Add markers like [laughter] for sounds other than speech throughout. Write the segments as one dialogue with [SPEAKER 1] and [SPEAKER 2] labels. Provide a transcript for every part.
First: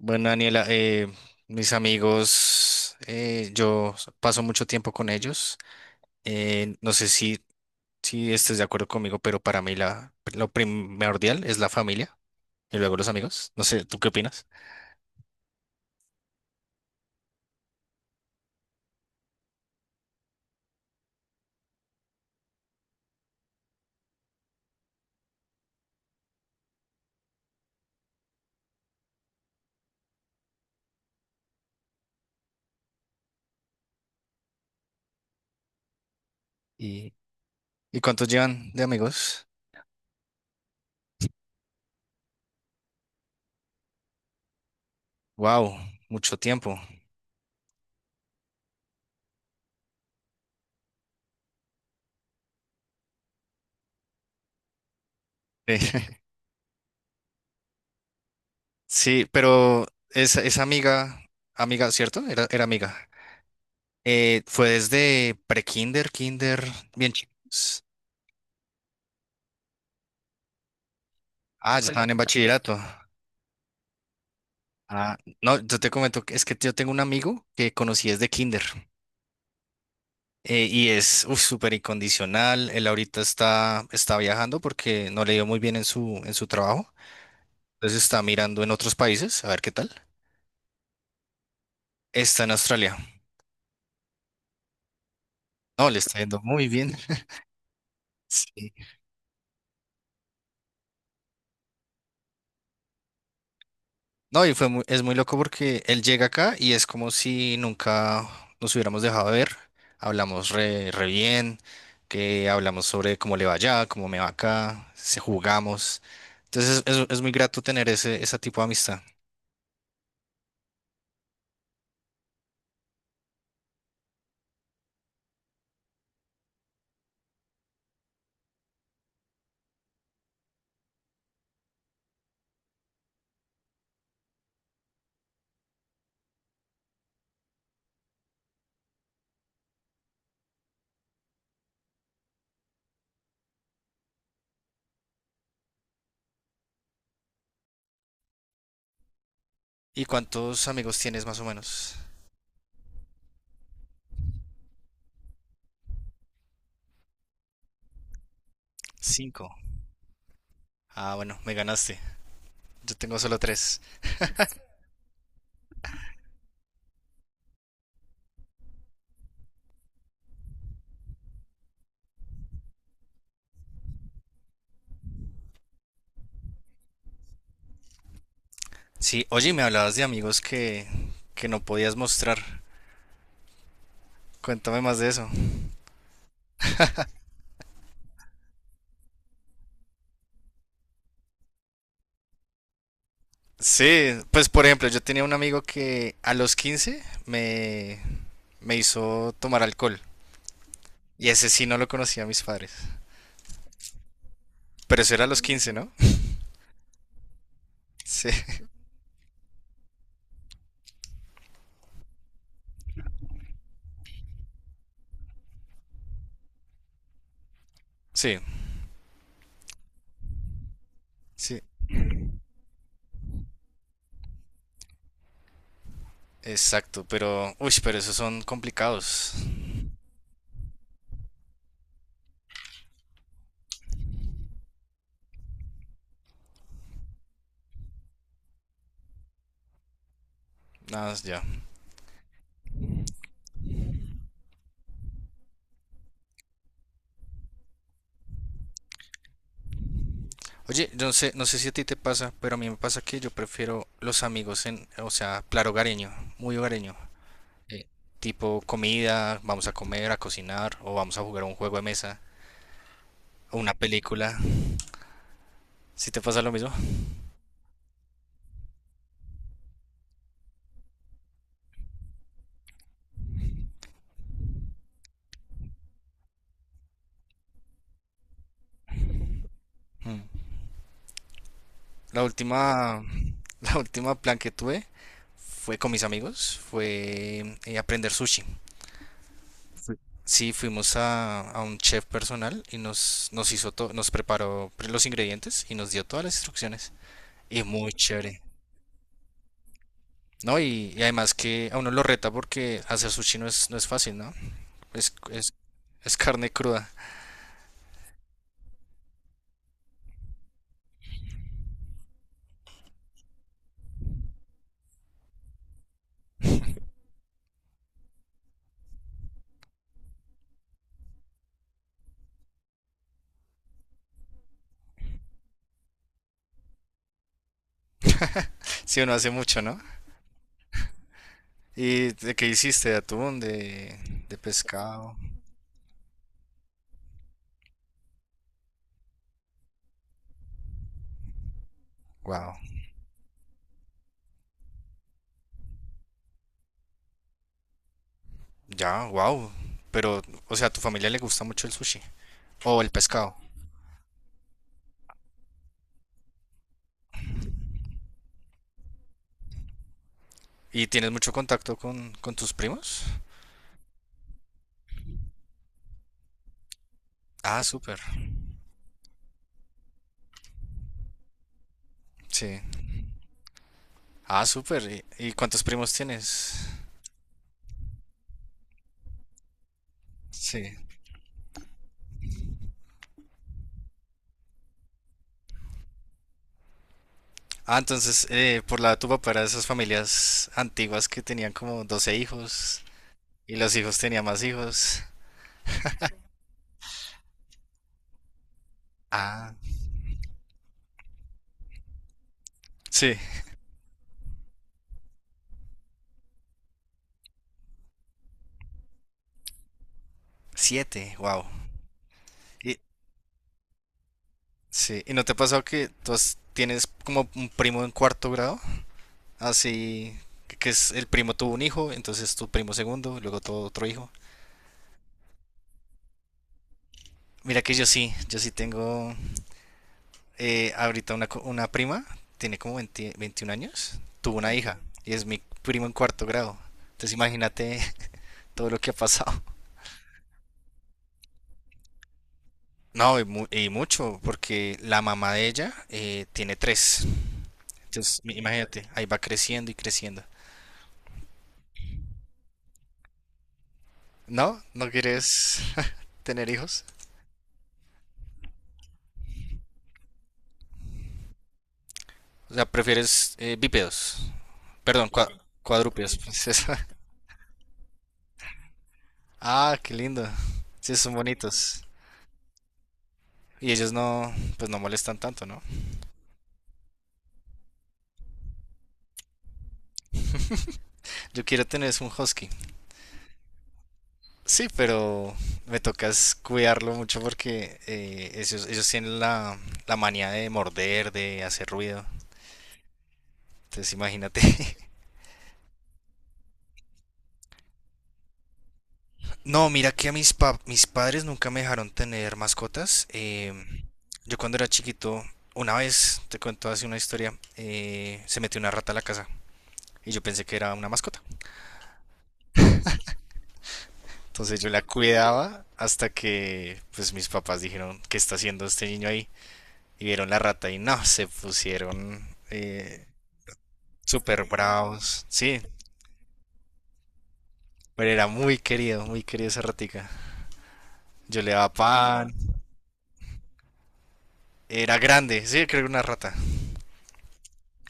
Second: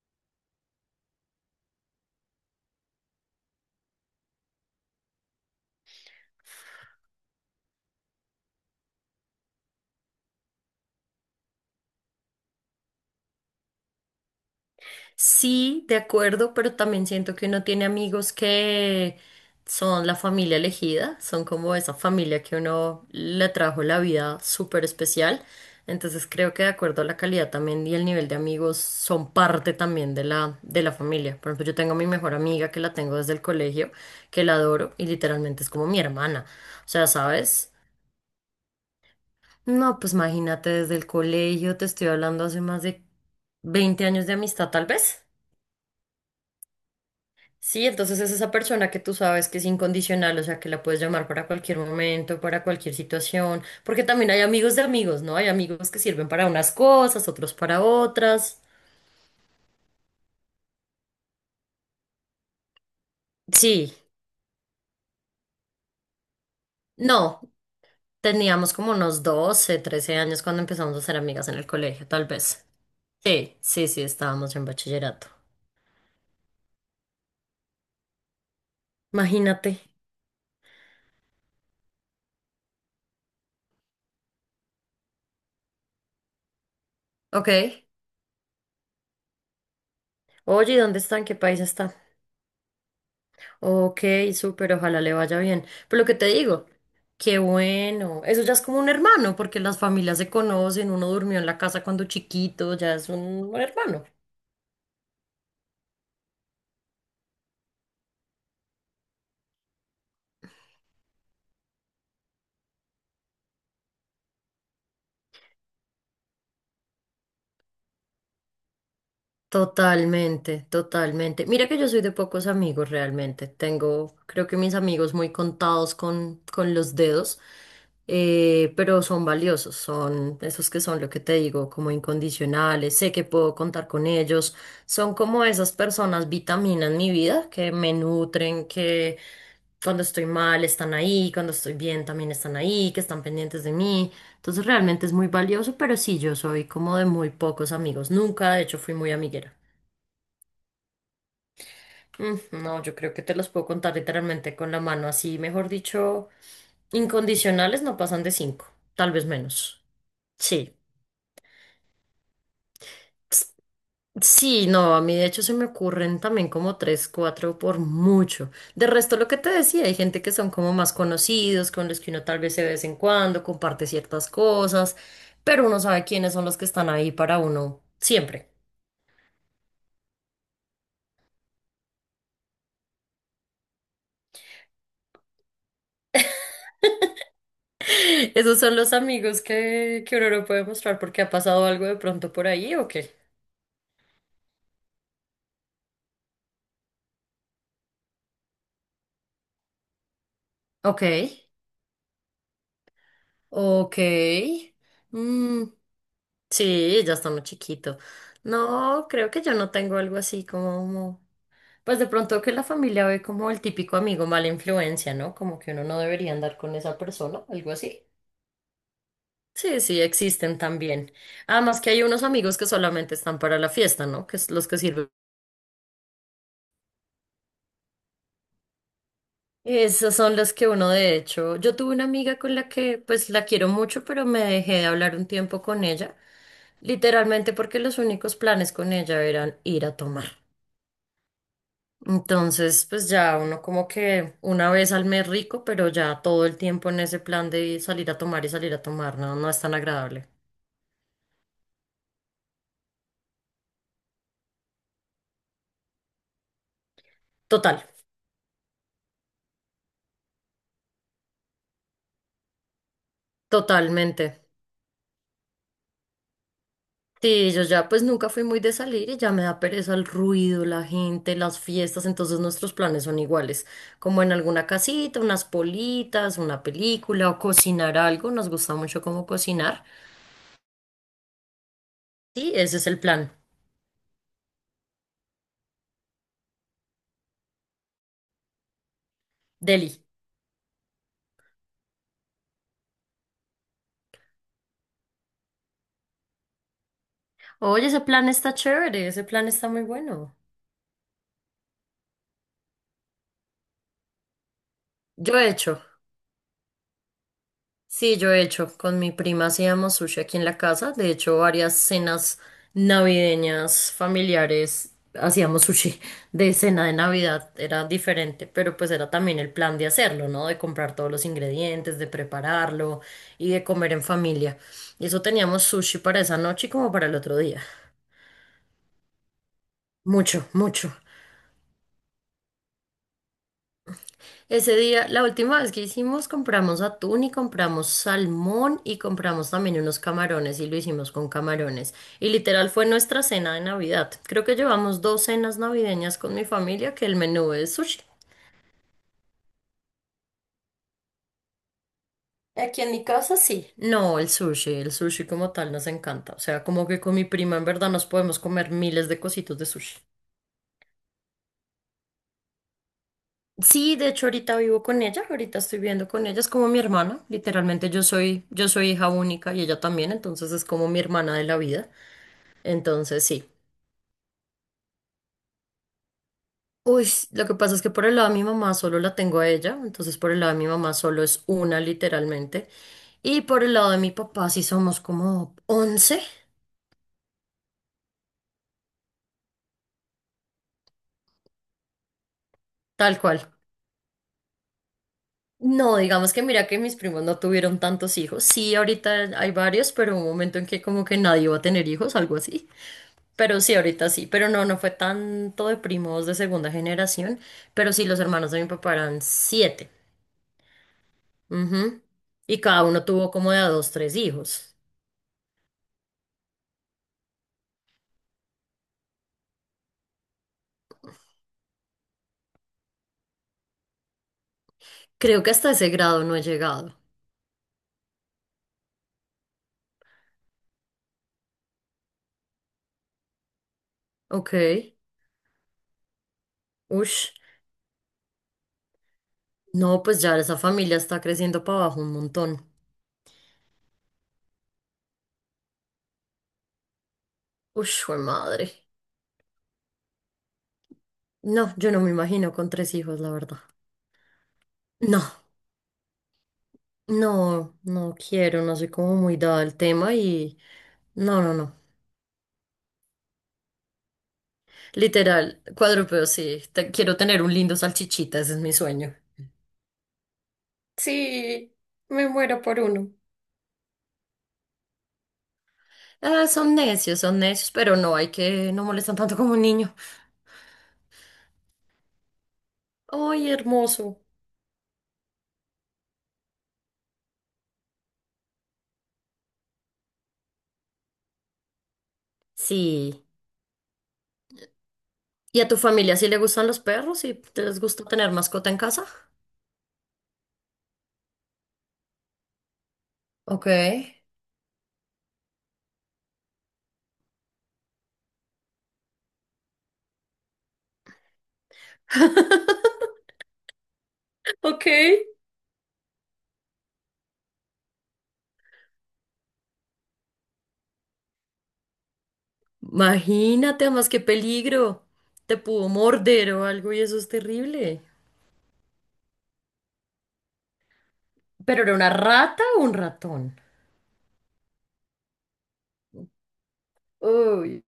[SPEAKER 1] Bueno, Daniela, mis amigos, yo paso mucho tiempo con ellos. No sé si estés de acuerdo conmigo, pero para mí lo primordial es la familia y luego los amigos. No sé, ¿tú qué opinas?
[SPEAKER 2] Sí, de acuerdo, pero también siento que uno tiene amigos que son la familia elegida, son como esa familia que uno le trajo la vida súper especial. Entonces creo que de acuerdo a la calidad también y el nivel de amigos son parte también de la familia. Por ejemplo, yo tengo a mi mejor amiga que la tengo desde el colegio, que la adoro y literalmente es como mi hermana. O sea,
[SPEAKER 1] ¿Y,
[SPEAKER 2] ¿sabes?
[SPEAKER 1] y cuántos llevan de amigos?
[SPEAKER 2] No, pues imagínate desde el colegio, te estoy hablando hace más de 20 años de amistad tal vez.
[SPEAKER 1] Wow, mucho tiempo.
[SPEAKER 2] Sí, entonces es esa persona que tú sabes que es incondicional, o sea, que la puedes llamar para cualquier momento, para cualquier situación, porque también hay amigos de amigos, ¿no? Hay
[SPEAKER 1] Eh,
[SPEAKER 2] amigos que
[SPEAKER 1] [laughs]
[SPEAKER 2] sirven para unas cosas, otros para otras.
[SPEAKER 1] Sí, pero esa amiga, amiga, ¿cierto? Era amiga.
[SPEAKER 2] Sí,
[SPEAKER 1] Fue desde pre-kinder, kinder, bien
[SPEAKER 2] no,
[SPEAKER 1] chicos.
[SPEAKER 2] teníamos como unos 12, 13 años cuando empezamos a ser amigas en el
[SPEAKER 1] Ah, ya
[SPEAKER 2] colegio,
[SPEAKER 1] estaban en
[SPEAKER 2] tal vez.
[SPEAKER 1] bachillerato.
[SPEAKER 2] Sí, sí, sí, estábamos en
[SPEAKER 1] Ah,
[SPEAKER 2] bachillerato.
[SPEAKER 1] no, yo te comento que es que yo tengo un amigo que conocí desde kinder,
[SPEAKER 2] Imagínate.
[SPEAKER 1] y es uf, súper incondicional. Él ahorita está viajando porque no le dio muy bien en su trabajo.
[SPEAKER 2] Ok.
[SPEAKER 1] Entonces está mirando en otros países, a ver qué tal.
[SPEAKER 2] Oye, ¿y ¿dónde está? ¿En qué país está?
[SPEAKER 1] Está en Australia.
[SPEAKER 2] Ok, súper, ojalá le vaya bien.
[SPEAKER 1] No, le
[SPEAKER 2] Pero lo que
[SPEAKER 1] está
[SPEAKER 2] te
[SPEAKER 1] yendo
[SPEAKER 2] digo,
[SPEAKER 1] muy bien. [laughs]
[SPEAKER 2] qué bueno. Eso ya es
[SPEAKER 1] Sí.
[SPEAKER 2] como un hermano, porque las familias se conocen, uno durmió en la casa cuando chiquito, ya es un hermano.
[SPEAKER 1] No, y es muy loco porque él llega acá y es como si nunca nos hubiéramos dejado de ver. Hablamos re bien, que hablamos sobre cómo le va allá, cómo me va acá, se jugamos. Entonces es muy grato tener ese tipo de amistad.
[SPEAKER 2] Totalmente, totalmente. Mira que yo soy de pocos amigos realmente. Tengo, creo que mis amigos muy contados con los dedos, pero son valiosos, son esos que son lo que te digo, como incondicionales. Sé que puedo contar con ellos. Son como esas personas vitaminas en mi vida que me nutren, que cuando estoy mal están ahí, cuando estoy bien también están ahí, que están pendientes de mí. Entonces realmente es muy valioso, pero sí, yo soy como de muy pocos amigos. Nunca, de hecho, fui muy amiguera.
[SPEAKER 1] ¿Y cuántos amigos tienes más o menos?
[SPEAKER 2] Mm, no, yo creo que te los puedo contar literalmente con la mano, así, mejor dicho, incondicionales no pasan de cinco, tal vez
[SPEAKER 1] Cinco.
[SPEAKER 2] menos. Sí.
[SPEAKER 1] Ah, bueno, me ganaste. Yo tengo solo
[SPEAKER 2] Ps-
[SPEAKER 1] tres.
[SPEAKER 2] Sí, no, a mí de hecho se me ocurren también como tres, cuatro por mucho. De resto, lo que te decía, hay gente que son como más conocidos, con los que uno tal vez se ve de vez en cuando, comparte ciertas cosas, pero uno sabe quiénes son los que están ahí para uno siempre.
[SPEAKER 1] Sí, oye, me hablabas de amigos que no podías mostrar. Cuéntame más de eso.
[SPEAKER 2] [laughs] Esos son los amigos que uno no puede mostrar porque ha pasado algo de pronto por ahí ¿o qué?
[SPEAKER 1] Sí, pues por ejemplo, yo tenía un amigo que a los 15 me hizo tomar alcohol.
[SPEAKER 2] Ok,
[SPEAKER 1] Y ese sí no lo conocía a mis padres.
[SPEAKER 2] ok.
[SPEAKER 1] Pero eso era a los
[SPEAKER 2] Mm,
[SPEAKER 1] 15, ¿no? [laughs]
[SPEAKER 2] sí, ya está muy chiquito.
[SPEAKER 1] Sí,
[SPEAKER 2] No, creo que yo no tengo algo así como... Pues de pronto que la familia ve como el típico amigo mala influencia, ¿no? Como que uno no debería andar con esa persona, algo así.
[SPEAKER 1] sí,
[SPEAKER 2] Sí, sí, existen también.
[SPEAKER 1] sí,
[SPEAKER 2] Además que hay unos amigos que solamente están para la fiesta, ¿no? Que es los que sirven.
[SPEAKER 1] exacto. Pero, uy, pero esos son complicados.
[SPEAKER 2] Esas son las que uno de hecho, yo tuve una amiga con la que pues la quiero mucho, pero me dejé de hablar un tiempo con ella, literalmente porque los únicos planes con ella eran ir a tomar.
[SPEAKER 1] Nada más ya.
[SPEAKER 2] Entonces, pues ya uno como que una vez al mes rico, pero ya todo el tiempo en ese plan de salir a tomar y salir a tomar, no, no es tan agradable.
[SPEAKER 1] Oye, yo no sé si a ti te pasa, pero a mí me pasa que yo prefiero los amigos o sea, plan hogareño, muy hogareño.
[SPEAKER 2] Total,
[SPEAKER 1] Eh, Tipo comida, vamos a comer, a cocinar, o vamos a jugar a un juego de mesa, o una
[SPEAKER 2] totalmente.
[SPEAKER 1] película. ¿Sí te pasa lo mismo?
[SPEAKER 2] Sí, yo ya pues nunca fui muy de salir y ya me da pereza el ruido, la gente, las fiestas, entonces nuestros planes son iguales, como en alguna casita, unas politas, una película o cocinar algo, nos gusta mucho como cocinar.
[SPEAKER 1] Mm. La
[SPEAKER 2] Sí, ese es el
[SPEAKER 1] última,
[SPEAKER 2] plan.
[SPEAKER 1] [laughs] la última plan que tuve fue con mis amigos, fue aprender sushi.
[SPEAKER 2] Deli.
[SPEAKER 1] Sí, fuimos a un chef personal y nos hizo todo, nos preparó los ingredientes y nos dio todas las instrucciones. Y
[SPEAKER 2] Oye,
[SPEAKER 1] muy
[SPEAKER 2] ese plan
[SPEAKER 1] chévere.
[SPEAKER 2] está chévere, ese plan está muy bueno.
[SPEAKER 1] No, y además que a uno lo reta porque hacer sushi no es fácil, ¿no? Es,
[SPEAKER 2] Yo he
[SPEAKER 1] es,
[SPEAKER 2] hecho.
[SPEAKER 1] es carne cruda. [laughs]
[SPEAKER 2] Sí, yo he hecho con mi prima, hacíamos sushi aquí en la casa. De hecho, varias cenas navideñas familiares hacíamos sushi de cena de Navidad. Era diferente, pero pues era también el plan de hacerlo, ¿no? De comprar todos los ingredientes, de prepararlo y de comer en familia. Y eso teníamos sushi para esa noche y como para el otro día.
[SPEAKER 1] Si uno hace mucho, ¿no?
[SPEAKER 2] Mucho, mucho.
[SPEAKER 1] ¿Y de qué hiciste? ¿De atún? ¿De
[SPEAKER 2] Ese día,
[SPEAKER 1] pescado?
[SPEAKER 2] la última vez que hicimos, compramos atún y compramos salmón y compramos también unos camarones y lo hicimos con camarones. Y
[SPEAKER 1] Wow.
[SPEAKER 2] literal fue nuestra cena de Navidad. Creo que llevamos dos cenas navideñas con mi familia, que el menú es sushi.
[SPEAKER 1] Ya, wow. Pero, o sea, ¿a tu familia le gusta mucho el sushi o
[SPEAKER 2] Aquí
[SPEAKER 1] el
[SPEAKER 2] en mi
[SPEAKER 1] pescado?
[SPEAKER 2] casa sí. No, el sushi como tal nos encanta. O sea, como que con mi prima en verdad nos podemos comer miles de cositos de sushi.
[SPEAKER 1] ¿Y tienes mucho contacto con tus primos?
[SPEAKER 2] Sí, de hecho ahorita vivo con ella, ahorita estoy viviendo con ella, es como mi hermana,
[SPEAKER 1] Ah,
[SPEAKER 2] literalmente
[SPEAKER 1] súper.
[SPEAKER 2] yo soy hija única y ella también, entonces es como mi hermana de la vida,
[SPEAKER 1] Sí.
[SPEAKER 2] entonces sí.
[SPEAKER 1] Ah, súper. ¿Y cuántos primos tienes?
[SPEAKER 2] Uy, lo que pasa es que por el lado de mi mamá solo la tengo a ella, entonces por el lado de mi
[SPEAKER 1] Sí.
[SPEAKER 2] mamá solo es una literalmente, y por el lado de mi papá sí somos como 11,
[SPEAKER 1] Ah, entonces, por la de tu papá era de esas familias antiguas que tenían como 12 hijos
[SPEAKER 2] tal cual.
[SPEAKER 1] y los hijos tenían más hijos.
[SPEAKER 2] No, digamos que mira que mis primos no tuvieron tantos hijos, sí, ahorita hay
[SPEAKER 1] Ah,
[SPEAKER 2] varios, pero hubo un momento en que como que nadie iba a tener hijos, algo así.
[SPEAKER 1] sí.
[SPEAKER 2] Pero sí, ahorita sí, pero no, no fue tanto de primos de segunda generación, pero sí, los hermanos de mi papá eran siete.
[SPEAKER 1] Siete, wow.
[SPEAKER 2] Ujú. Y
[SPEAKER 1] Y,
[SPEAKER 2] cada uno tuvo como de a dos, tres hijos.
[SPEAKER 1] sí. ¿Y no te ha pasado que tienes como un primo en cuarto grado? Así que es el primo tuvo un hijo, entonces tu primo segundo, luego todo otro hijo.
[SPEAKER 2] Creo que hasta ese grado no he llegado.
[SPEAKER 1] Mira que yo sí tengo ahorita una prima, tiene como 20 21 años, tuvo una
[SPEAKER 2] Ok.
[SPEAKER 1] hija y es mi primo en cuarto grado. Entonces
[SPEAKER 2] Ush.
[SPEAKER 1] imagínate [laughs] todo lo que ha pasado.
[SPEAKER 2] No, pues ya esa familia está creciendo para abajo un montón.
[SPEAKER 1] No, y mucho, porque la mamá de ella tiene tres.
[SPEAKER 2] Ush, jue
[SPEAKER 1] Entonces,
[SPEAKER 2] madre.
[SPEAKER 1] imagínate, ahí va creciendo y creciendo.
[SPEAKER 2] No, yo no me imagino con tres hijos, la verdad.
[SPEAKER 1] ¿No? ¿No
[SPEAKER 2] No,
[SPEAKER 1] quieres [laughs] tener hijos?
[SPEAKER 2] no, no quiero, no soy como muy dada al tema y... No, no, no.
[SPEAKER 1] O sea, prefieres bípedos. Perdón,
[SPEAKER 2] Literal,
[SPEAKER 1] cuadrúpedos.
[SPEAKER 2] cuadrúpedo,
[SPEAKER 1] Pues,
[SPEAKER 2] sí.
[SPEAKER 1] eso. [laughs]
[SPEAKER 2] Quiero tener un lindo salchichita, ese es mi sueño.
[SPEAKER 1] Ah, qué lindo. Sí, son
[SPEAKER 2] Sí,
[SPEAKER 1] bonitos.
[SPEAKER 2] me muero por uno.
[SPEAKER 1] Y ellos no, pues no molestan tanto, ¿no?
[SPEAKER 2] Ah, son necios, pero no, hay que no molestan tanto como un niño.
[SPEAKER 1] Yo quiero tener es un husky.
[SPEAKER 2] Ay, hermoso.
[SPEAKER 1] Sí, pero me tocas cuidarlo mucho porque ellos tienen la manía de morder, de hacer ruido.
[SPEAKER 2] Sí.
[SPEAKER 1] Entonces imagínate. [laughs]
[SPEAKER 2] ¿Y a tu familia sí le gustan los perros y te les gusta tener mascota en casa?
[SPEAKER 1] No, mira que a mis padres nunca me dejaron tener mascotas.
[SPEAKER 2] Ok.
[SPEAKER 1] Yo cuando era chiquito, una vez, te cuento así una historia, se metió una rata a la casa y yo pensé que era una mascota.
[SPEAKER 2] [laughs]
[SPEAKER 1] Entonces yo la
[SPEAKER 2] Ok.
[SPEAKER 1] cuidaba hasta que pues mis papás dijeron, ¿qué está haciendo este niño ahí? Y vieron la rata y no, se pusieron
[SPEAKER 2] Imagínate, además qué
[SPEAKER 1] súper
[SPEAKER 2] peligro.
[SPEAKER 1] bravos.
[SPEAKER 2] Te
[SPEAKER 1] Sí,
[SPEAKER 2] pudo morder o algo y eso es terrible.
[SPEAKER 1] pero era muy querido, muy querida esa ratica. Yo le daba
[SPEAKER 2] ¿Pero era una
[SPEAKER 1] pan,
[SPEAKER 2] rata o un ratón?
[SPEAKER 1] era grande, sí, creo que era una rata.
[SPEAKER 2] Uy.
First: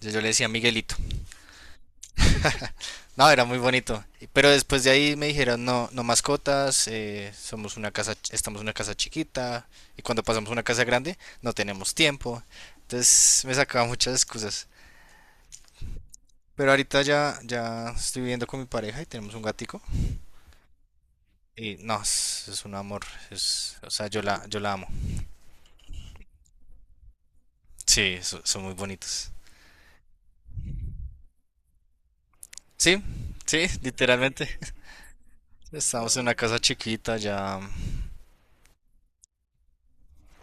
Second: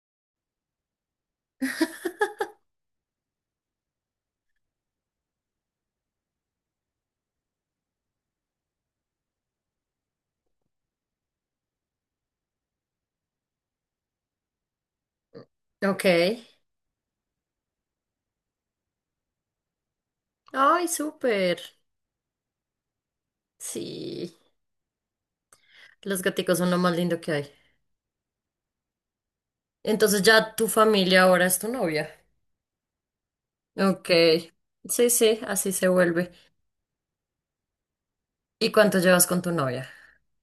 [SPEAKER 1] Yo le decía Miguelito. No, era muy bonito. Pero después de ahí me dijeron, no, no mascotas, somos una casa, estamos en una casa chiquita y cuando pasamos a una casa grande no tenemos tiempo. Entonces me sacaba muchas excusas.
[SPEAKER 2] Ok.
[SPEAKER 1] Pero ahorita ya estoy viviendo con mi pareja y tenemos un gatico.
[SPEAKER 2] Ay, súper.
[SPEAKER 1] Y no, es un amor. Es, o sea, yo
[SPEAKER 2] Sí,
[SPEAKER 1] la, yo la amo.
[SPEAKER 2] los gaticos son lo más lindo que hay.
[SPEAKER 1] Sí, son muy bonitos.
[SPEAKER 2] Entonces ya tu familia ahora es tu novia.
[SPEAKER 1] Sí, sí,
[SPEAKER 2] Ok.
[SPEAKER 1] literalmente.
[SPEAKER 2] Sí, sí,
[SPEAKER 1] [laughs]
[SPEAKER 2] así se
[SPEAKER 1] Estamos en
[SPEAKER 2] vuelve.
[SPEAKER 1] una casa chiquita, ya
[SPEAKER 2] ¿Y cuánto llevas con tu novia?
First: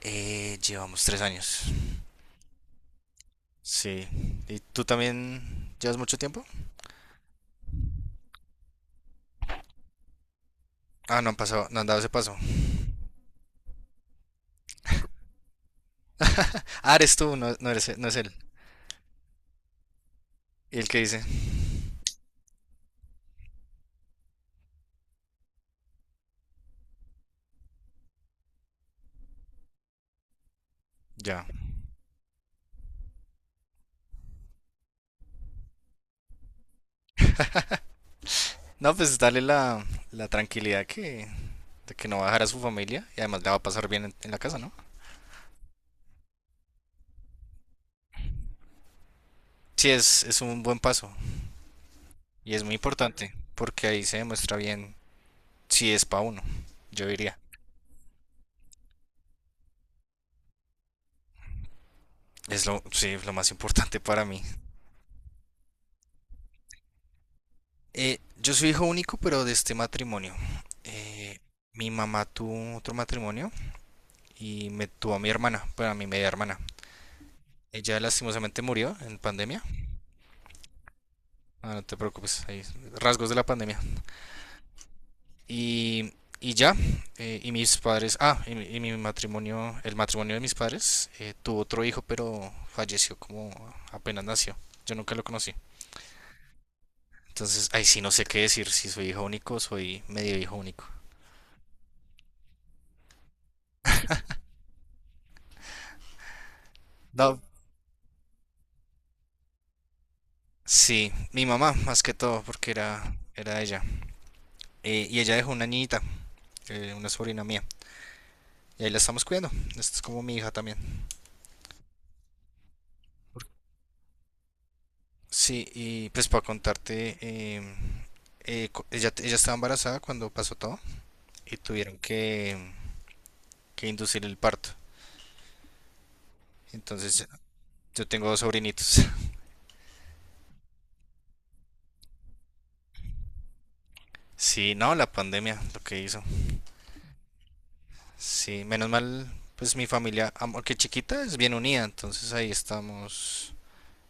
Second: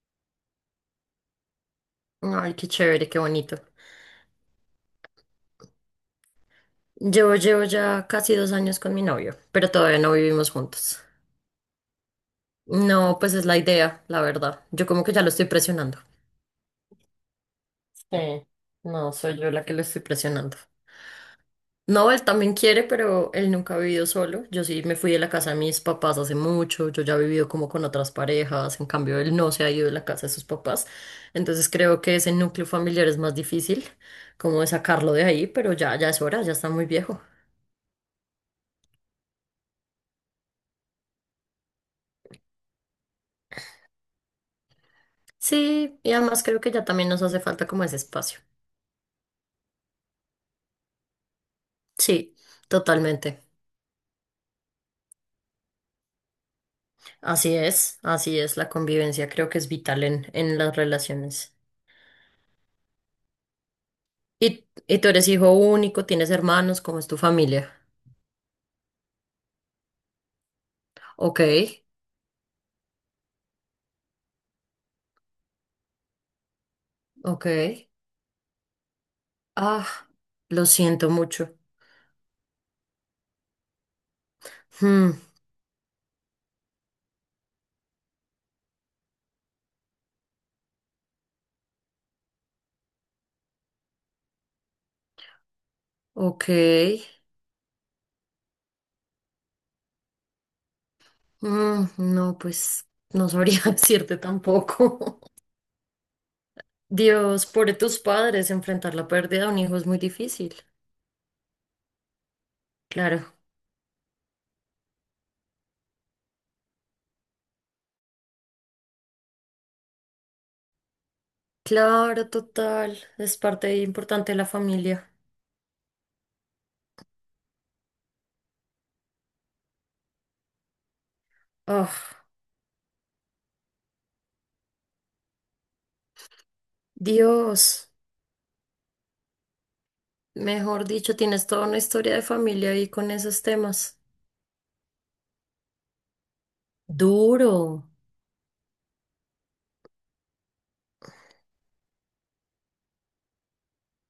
[SPEAKER 1] llevamos 3 años.
[SPEAKER 2] Ay, qué chévere, qué bonito.
[SPEAKER 1] Sí. ¿Y tú también llevas mucho tiempo?
[SPEAKER 2] Llevo, llevo ya casi dos años con mi novio, pero todavía no vivimos juntos.
[SPEAKER 1] Ah, no han pasado, no han dado ese paso.
[SPEAKER 2] No, pues es la idea, la verdad. Yo como que ya lo estoy presionando.
[SPEAKER 1] Ah, eres tú, no, no eres, no es él.
[SPEAKER 2] Sí, no, soy yo la que lo estoy presionando.
[SPEAKER 1] ¿Y el que dice?
[SPEAKER 2] No, él también quiere, pero él nunca ha vivido solo. Yo sí me fui de la casa de mis papás hace mucho, yo ya he vivido como con otras parejas, en cambio él no se ha ido de la casa de sus papás.
[SPEAKER 1] Ya.
[SPEAKER 2] Entonces creo que ese núcleo familiar es más difícil, como de sacarlo de ahí, pero ya, ya es hora, ya está muy viejo.
[SPEAKER 1] No, pues darle la tranquilidad de que no va a dejar a su familia y además la va a pasar bien en la casa, ¿no?
[SPEAKER 2] Sí, y además creo que ya también nos hace falta como ese espacio.
[SPEAKER 1] Sí, es un buen paso
[SPEAKER 2] Sí,
[SPEAKER 1] y es muy importante
[SPEAKER 2] totalmente.
[SPEAKER 1] porque ahí se demuestra bien si es para uno, yo diría.
[SPEAKER 2] Así es, la convivencia creo que es vital en las relaciones.
[SPEAKER 1] Es lo, sí, lo más importante para mí.
[SPEAKER 2] Y tú eres hijo único? ¿Tienes hermanos? ¿Cómo es tu familia?
[SPEAKER 1] Yo soy hijo único, pero de este matrimonio. Eh,
[SPEAKER 2] Ok.
[SPEAKER 1] Mi mamá tuvo otro matrimonio y me tuvo a mi hermana, bueno a mi media hermana.
[SPEAKER 2] Ok.
[SPEAKER 1] Ella lastimosamente murió en pandemia.
[SPEAKER 2] Ah, lo siento mucho.
[SPEAKER 1] Ah, no te preocupes, hay rasgos de la pandemia.
[SPEAKER 2] Hmm,
[SPEAKER 1] Y, y ya, y mis padres, ah, y mi matrimonio, el matrimonio de mis padres, tuvo otro hijo, pero falleció como apenas nació. Yo nunca lo conocí.
[SPEAKER 2] ok.
[SPEAKER 1] Entonces, ahí sí no sé qué decir, si soy hijo único o soy medio hijo único.
[SPEAKER 2] Mm, no, pues no sabría [laughs] decirte tampoco. [laughs]
[SPEAKER 1] No,
[SPEAKER 2] Dios, pobre tus padres, enfrentar la pérdida de un hijo es muy difícil.
[SPEAKER 1] sí, mi mamá, más que todo, porque era,
[SPEAKER 2] Claro.
[SPEAKER 1] era ella. Y ella dejó una niñita, una sobrina mía. Y ahí la estamos cuidando. Esto es como mi hija también.
[SPEAKER 2] Claro, total. Es parte importante de la familia.
[SPEAKER 1] Sí, y pues para contarte, ella estaba embarazada cuando pasó todo y tuvieron
[SPEAKER 2] Oh,
[SPEAKER 1] que inducir el parto. Entonces
[SPEAKER 2] Dios.
[SPEAKER 1] yo tengo dos sobrinitos. [laughs]
[SPEAKER 2] Mejor dicho, tienes toda una historia de familia ahí con esos temas.
[SPEAKER 1] Sí, no, la pandemia, lo que hizo.
[SPEAKER 2] Duro.
[SPEAKER 1] Sí, menos mal, pues mi familia, aunque chiquita, es bien unida. Entonces ahí estamos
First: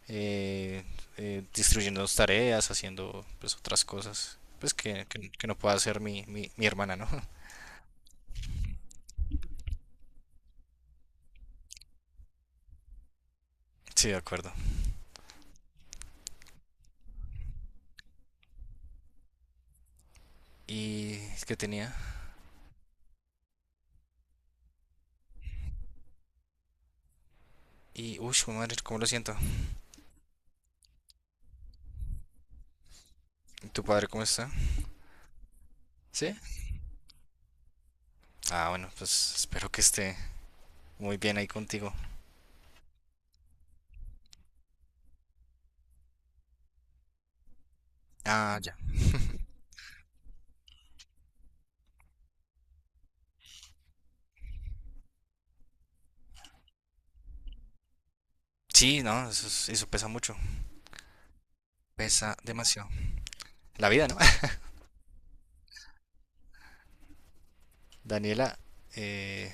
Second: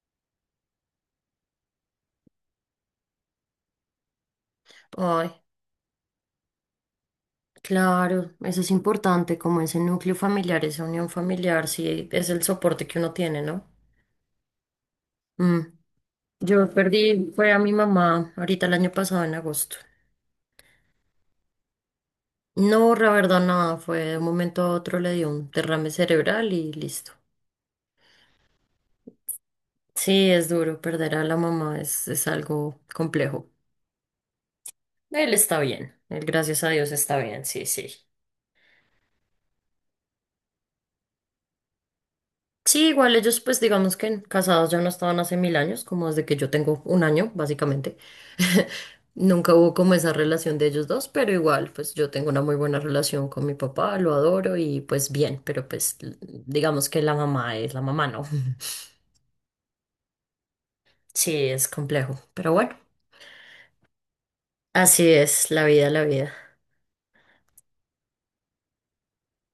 [SPEAKER 1] eh, distribuyendo tareas, haciendo pues otras cosas. Pues que, que-
[SPEAKER 2] Ay.
[SPEAKER 1] que no pueda hacer mi hermana, ¿no?
[SPEAKER 2] Claro, eso es importante, como ese núcleo familiar, esa unión familiar, sí, es el soporte que uno tiene, ¿no?
[SPEAKER 1] [laughs] Sí, de acuerdo.
[SPEAKER 2] Mm. Yo perdí, fue a mi mamá ahorita el año pasado en agosto.
[SPEAKER 1] Y que tenía.
[SPEAKER 2] No, la verdad, nada, fue de un momento a otro le dio un derrame cerebral y listo.
[SPEAKER 1] Uy, madre, ¿cómo lo siento?
[SPEAKER 2] Sí, es duro, perder a la mamá es algo complejo.
[SPEAKER 1] ¿Y tu padre cómo está?
[SPEAKER 2] Él está bien, él
[SPEAKER 1] ¿Sí?
[SPEAKER 2] gracias a Dios está bien, sí, sí.
[SPEAKER 1] Ah, bueno, pues espero que esté muy bien ahí contigo.
[SPEAKER 2] Sí, igual ellos pues digamos que casados ya no estaban hace mil años, como desde que yo tengo un año, básicamente.
[SPEAKER 1] Ah,
[SPEAKER 2] [laughs]
[SPEAKER 1] ya.
[SPEAKER 2] Nunca hubo como esa relación de ellos dos, pero igual pues yo tengo una muy buena relación con mi papá, lo adoro y pues bien, pero digamos que la mamá es la mamá, ¿no? [laughs]
[SPEAKER 1] Sí, no, eso pesa mucho.
[SPEAKER 2] Sí, es complejo,
[SPEAKER 1] Pesa
[SPEAKER 2] pero bueno,
[SPEAKER 1] demasiado. La vida, ¿no? [laughs]
[SPEAKER 2] así es la vida, la vida.
[SPEAKER 1] Daniela, eh,